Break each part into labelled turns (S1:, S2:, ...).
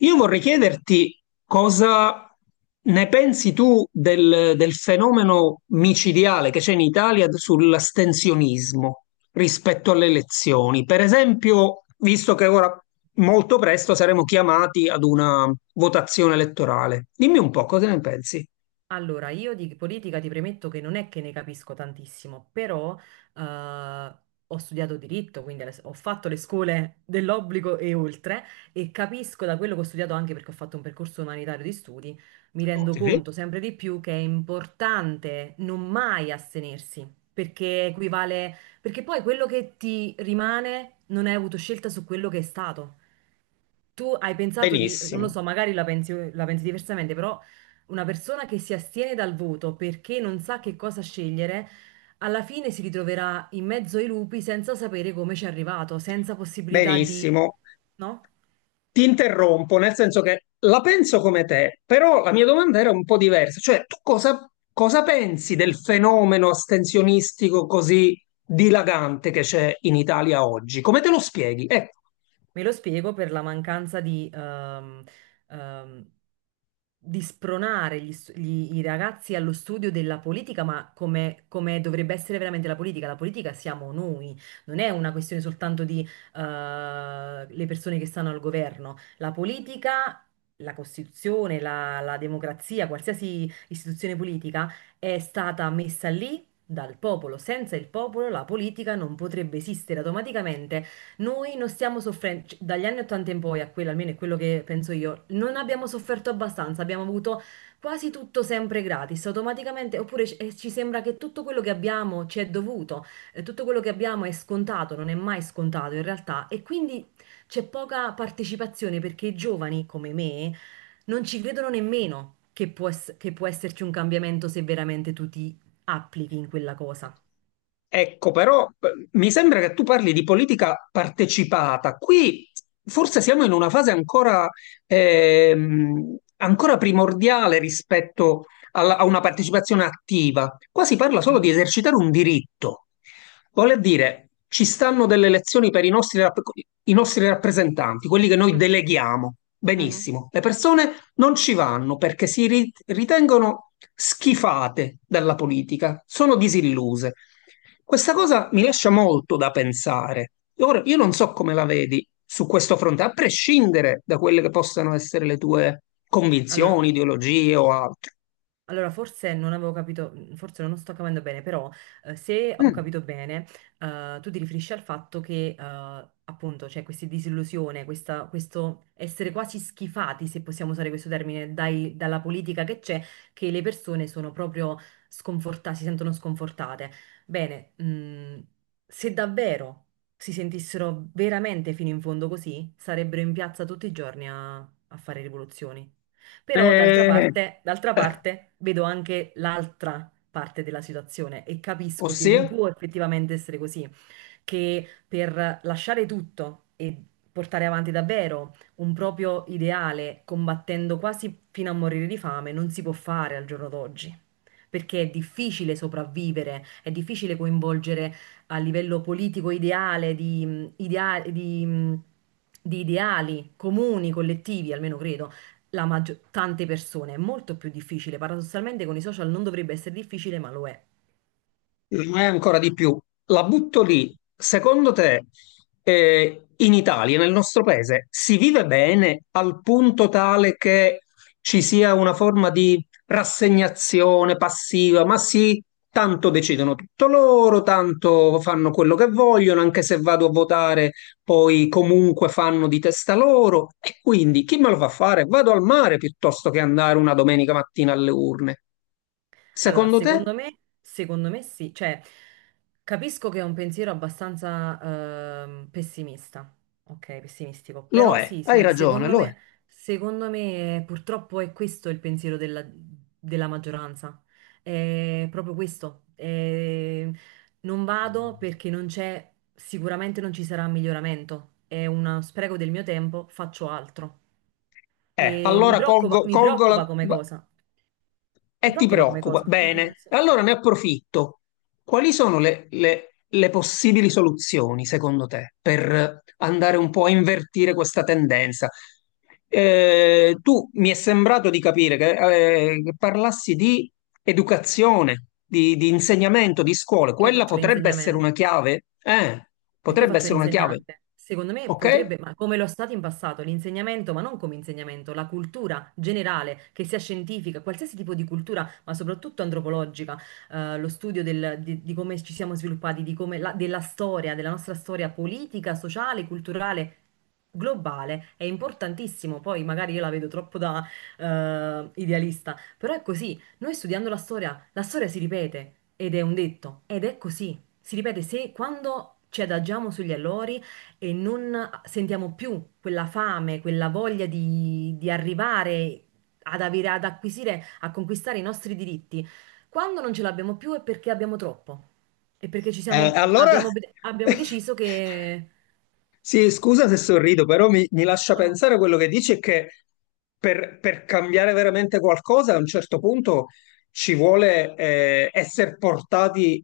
S1: Io vorrei chiederti cosa ne pensi tu del fenomeno micidiale che c'è in Italia sull'astensionismo rispetto alle elezioni. Per esempio, visto che ora molto presto saremo chiamati ad una votazione elettorale, dimmi un po' cosa ne pensi.
S2: Allora, io di politica ti premetto che non è che ne capisco tantissimo, però eh, ho studiato diritto, quindi ho fatto le scuole dell'obbligo e oltre, e capisco da quello che ho studiato anche perché ho fatto un percorso umanitario di studi, mi
S1: Ok.
S2: rendo conto sempre di più che è importante non mai astenersi, perché equivale, perché poi quello che ti rimane non hai avuto scelta su quello che è stato, tu hai pensato di, non lo
S1: Benissimo,
S2: so, magari la pensi diversamente, però una persona che si astiene dal voto perché non sa che cosa scegliere, alla fine si ritroverà in mezzo ai lupi senza sapere come ci è arrivato, senza possibilità di,
S1: benissimo.
S2: no?
S1: Ti interrompo, nel senso che la penso come te, però la mia domanda era un po' diversa, cioè tu cosa pensi del fenomeno astensionistico così dilagante che c'è in Italia oggi? Come te lo spieghi? Ecco.
S2: Me lo spiego per la mancanza ehm, di spronare i ragazzi allo studio della politica, ma come, come dovrebbe essere veramente la politica. La politica siamo noi, non è una questione soltanto di, le persone che stanno al governo. La politica, la Costituzione, la democrazia, qualsiasi istituzione politica è stata messa lì. Dal popolo, senza il popolo la politica non potrebbe esistere. Automaticamente noi non stiamo soffrendo, dagli anni 80 in poi, a quello almeno è quello che penso io, non abbiamo sofferto abbastanza, abbiamo avuto quasi tutto sempre gratis, automaticamente, oppure ci sembra che tutto quello che abbiamo ci è dovuto, tutto quello che abbiamo è scontato, non è mai scontato in realtà, e quindi c'è poca partecipazione perché i giovani come me non ci credono nemmeno che può, che può esserci un cambiamento se veramente tu ti applichi in quella cosa.
S1: Ecco, però mi sembra che tu parli di politica partecipata. Qui forse siamo in una fase ancora, ancora primordiale rispetto a una partecipazione attiva. Qua si parla solo
S2: Mhm,
S1: di esercitare un diritto. Vuole dire, ci stanno delle elezioni per i nostri, i nostri rappresentanti, quelli che noi
S2: mhm,
S1: deleghiamo.
S2: mhm.
S1: Benissimo. Le persone non ci vanno perché ritengono schifate dalla politica, sono disilluse. Questa cosa mi lascia molto da pensare. Ora, io non so come la vedi su questo fronte, a prescindere da quelle che possano essere le tue convinzioni,
S2: Allora,
S1: ideologie o altro.
S2: Allora, forse non avevo capito, forse non sto capendo bene, però se ho
S1: Mm.
S2: capito bene, tu ti riferisci al fatto che appunto c'è questa disillusione, questo essere quasi schifati, se possiamo usare questo termine, dalla politica che c'è, che le persone sono proprio sconfortate, si sentono sconfortate. Bene, se davvero si sentissero veramente fino in fondo così, sarebbero in piazza tutti i giorni a fare rivoluzioni. Però d'altra
S1: Eh,
S2: parte, d'altra
S1: eh,
S2: parte vedo anche l'altra parte della situazione e capisco che non
S1: ossia?
S2: può effettivamente essere così, che per lasciare tutto e portare avanti davvero un proprio ideale, combattendo quasi fino a morire di fame, non si può fare al giorno d'oggi. Perché è difficile sopravvivere, è difficile coinvolgere a livello politico ideale di, di ideali comuni, collettivi, almeno credo, tante persone. È molto più difficile. Paradossalmente con i social non dovrebbe essere difficile, ma lo è.
S1: Mai ancora di più. La butto lì. Secondo te, in Italia, nel nostro paese, si vive bene al punto tale che ci sia una forma di rassegnazione passiva? Ma sì, tanto decidono tutto loro, tanto fanno quello che vogliono, anche se vado a votare, poi comunque fanno di testa loro. E quindi chi me lo fa fare? Vado al mare piuttosto che andare una domenica mattina alle urne.
S2: Allora,
S1: Secondo te?
S2: secondo me sì, cioè capisco che è un pensiero abbastanza pessimista, ok, pessimistico,
S1: Lo
S2: però
S1: è,
S2: sì,
S1: hai ragione, lo è.
S2: secondo me purtroppo è questo il pensiero della, della maggioranza, è proprio questo, non vado perché non c'è, sicuramente non ci sarà miglioramento, è uno spreco del mio tempo, faccio altro e mi
S1: Allora
S2: preoccupa,
S1: colgo,
S2: mi
S1: colgo la...
S2: preoccupa come cosa, mi
S1: e ti
S2: preoccupa come
S1: preoccupa.
S2: cosa.
S1: Bene,
S2: Sì.
S1: allora ne approfitto. Quali sono le possibili soluzioni, secondo te, per andare un po' a invertire questa tendenza? Tu mi è sembrato di capire che parlassi di educazione, di insegnamento, di scuole.
S2: Perché io
S1: Quella
S2: faccio
S1: potrebbe essere
S2: l'insegnamento?
S1: una chiave?
S2: Perché io
S1: Potrebbe
S2: faccio
S1: essere una chiave,
S2: l'insegnante? Secondo me
S1: ok?
S2: potrebbe, ma come lo è stato in passato, l'insegnamento, ma non come insegnamento, la cultura generale, che sia scientifica, qualsiasi tipo di cultura, ma soprattutto antropologica, lo studio di come ci siamo sviluppati, di come della storia, della nostra storia politica, sociale, culturale, globale, è importantissimo. Poi magari io la vedo troppo da idealista, però è così. Noi studiando la storia si ripete ed è un detto, ed è così. Si ripete, se quando ci adagiamo sugli allori e non sentiamo più quella fame, quella voglia di arrivare ad avere, ad acquisire, a conquistare i nostri diritti, quando non ce l'abbiamo più è perché abbiamo troppo. E perché ci siamo,
S1: Allora
S2: abbiamo, abbiamo deciso che...
S1: Sì, scusa se sorrido, però mi lascia
S2: No, no,
S1: pensare quello che dici è che per cambiare veramente qualcosa a un certo punto ci vuole essere portati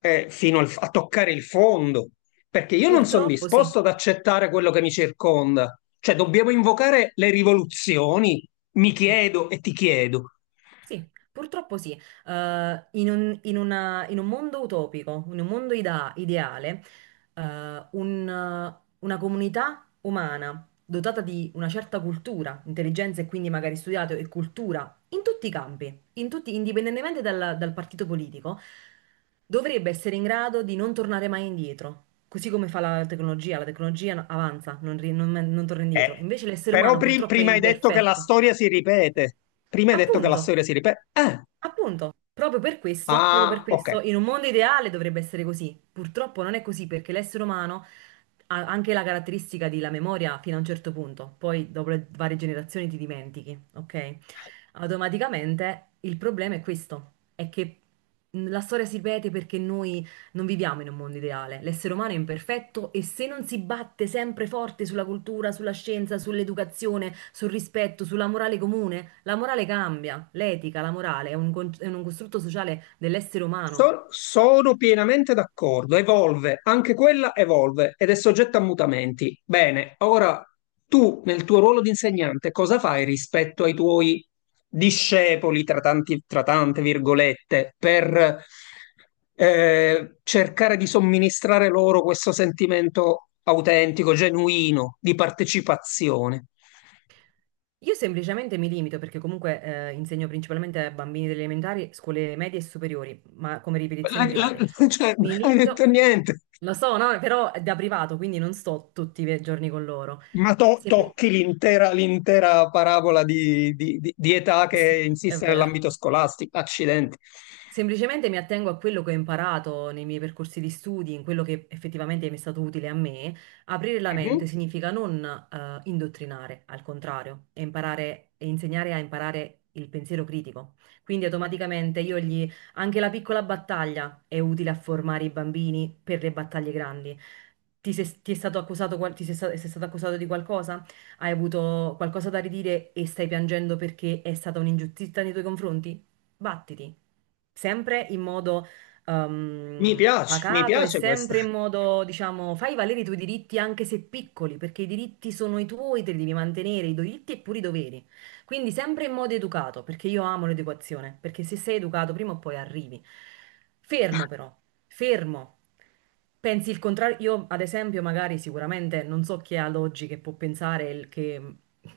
S1: a toccare il fondo, perché io non sono
S2: purtroppo sì,
S1: disposto ad accettare quello che mi circonda. Cioè, dobbiamo invocare le rivoluzioni, mi
S2: sì.
S1: chiedo e ti chiedo.
S2: Sì, purtroppo sì. In un, in un mondo utopico, in un mondo ideale, una comunità umana dotata di una certa cultura, intelligenza e quindi magari studiato e cultura in tutti i campi, indipendentemente dal, dal partito politico, dovrebbe essere in grado di non tornare mai indietro. Così come fa la tecnologia avanza, non, ri- non non torna
S1: Eh,
S2: indietro. Invece l'essere
S1: però
S2: umano purtroppo è
S1: prima hai detto che la
S2: imperfetto.
S1: storia si ripete. Prima hai detto che la
S2: Appunto,
S1: storia si ripete.
S2: Appunto, proprio per
S1: Ah, ok.
S2: questo, in un mondo ideale dovrebbe essere così. Purtroppo non è così perché l'essere umano ha anche la caratteristica della memoria fino a un certo punto, poi dopo le varie generazioni ti dimentichi, ok? Automaticamente il problema è questo, è che la storia si ripete perché noi non viviamo in un mondo ideale, l'essere umano è imperfetto e se non si batte sempre forte sulla cultura, sulla scienza, sull'educazione, sul rispetto, sulla morale comune, la morale cambia, l'etica, la morale è un, è un costrutto sociale dell'essere umano.
S1: Sono pienamente d'accordo, evolve, anche quella evolve ed è soggetta a mutamenti. Bene, ora tu nel tuo ruolo di insegnante cosa fai rispetto ai tuoi discepoli, tra tanti, tra tante virgolette, per cercare di somministrare loro questo sentimento autentico, genuino, di partecipazione?
S2: Io semplicemente mi limito, perché comunque insegno principalmente a bambini delle elementari, scuole medie e superiori, ma come
S1: La-
S2: ripetizioni
S1: la-
S2: private.
S1: cioè, non
S2: Mi
S1: hai detto
S2: limito,
S1: niente.
S2: lo so, no? Però è da privato, quindi non sto tutti i giorni con loro.
S1: Ma
S2: Sempli-
S1: tocchi l'intera parabola di età
S2: sì,
S1: che
S2: è
S1: insiste
S2: vero.
S1: nell'ambito scolastico. Accidenti.
S2: Semplicemente mi attengo a quello che ho imparato nei miei percorsi di studi, in quello che effettivamente mi è stato utile a me. Aprire la mente
S1: Mhm.
S2: significa non indottrinare, al contrario, e imparare e insegnare a imparare il pensiero critico. Quindi automaticamente io gli, anche la piccola battaglia è utile a formare i bambini per le battaglie grandi. Ti, se- ti è stato accusato, sei stato accusato di qualcosa? Hai avuto qualcosa da ridire e stai piangendo perché è stata un'ingiustizia nei tuoi confronti? Battiti sempre in modo ehm,
S1: Mi piace, mi
S2: pacato e
S1: piace questa.
S2: sempre in modo, diciamo, fai valere i tuoi diritti anche se piccoli, perché i diritti sono i tuoi, te li devi mantenere, i diritti e pure i doveri. Quindi sempre in modo educato, perché io amo l'educazione, perché se sei educato prima o poi arrivi. Fermo però, fermo. Pensi il contrario? Io, ad esempio, magari sicuramente non so chi è ad oggi che può pensare che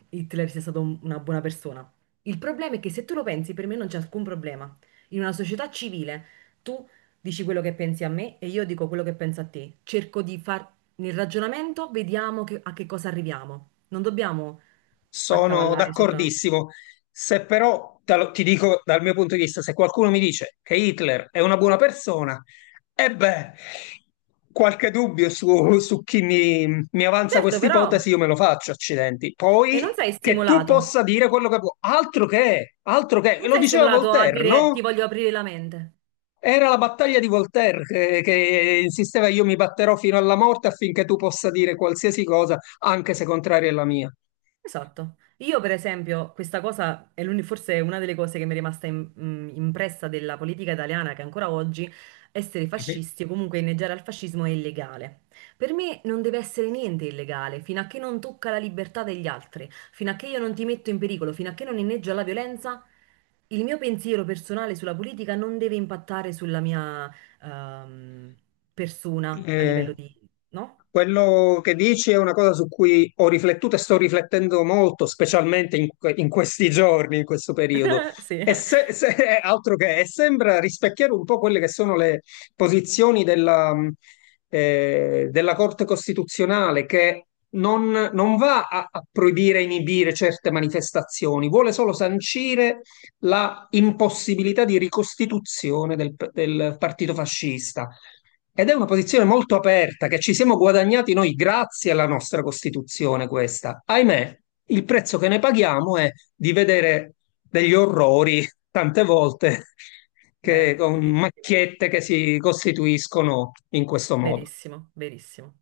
S2: Hitler sia stato una buona persona. Il problema è che se tu lo pensi, per me non c'è alcun problema. In una società civile tu dici quello che pensi a me e io dico quello che penso a te. Cerco di far nel ragionamento, vediamo a che cosa arriviamo. Non dobbiamo
S1: Sono
S2: accavallare sopra.
S1: d'accordissimo. Se però ti dico dal mio punto di vista, se qualcuno mi dice che Hitler è una buona persona, e beh, qualche dubbio su, su chi mi avanza
S2: Certo,
S1: questa
S2: però,
S1: ipotesi, io me lo faccio, accidenti.
S2: e non
S1: Poi
S2: sei
S1: che tu
S2: stimolato.
S1: possa dire quello che vuoi, altro che, e
S2: Non
S1: lo
S2: sei
S1: diceva
S2: stimolato a
S1: Voltaire,
S2: dire ti
S1: no?
S2: voglio aprire la mente.
S1: Era la battaglia di Voltaire che insisteva io mi batterò fino alla morte affinché tu possa dire qualsiasi cosa, anche se contraria alla mia.
S2: Esatto. Io, per esempio, questa cosa è forse è una delle cose che mi è rimasta impressa della politica italiana, che ancora oggi essere fascisti o comunque inneggiare al fascismo è illegale. Per me non deve essere niente illegale, fino a che non tocca la libertà degli altri, fino a che io non ti metto in pericolo, fino a che non inneggio alla violenza, il mio pensiero personale sulla politica non deve impattare sulla mia ehm, persona a
S1: Eh,
S2: livello di... No?
S1: quello che dici è una cosa su cui ho riflettuto e sto riflettendo molto, specialmente in questi giorni, in questo periodo.
S2: Sì,
S1: E è altro che, e sembra rispecchiare un po' quelle che sono le posizioni della, della Corte Costituzionale, che non va a proibire, inibire certe manifestazioni, vuole solo sancire la impossibilità di ricostituzione del partito fascista. Ed è una posizione molto aperta che ci siamo guadagnati noi grazie alla nostra Costituzione questa. Ahimè, il prezzo che ne paghiamo è di vedere degli orrori tante volte che,
S2: vero,
S1: con
S2: verissimo.
S1: macchiette che si costituiscono in questo modo.
S2: Verissimo, verissimo.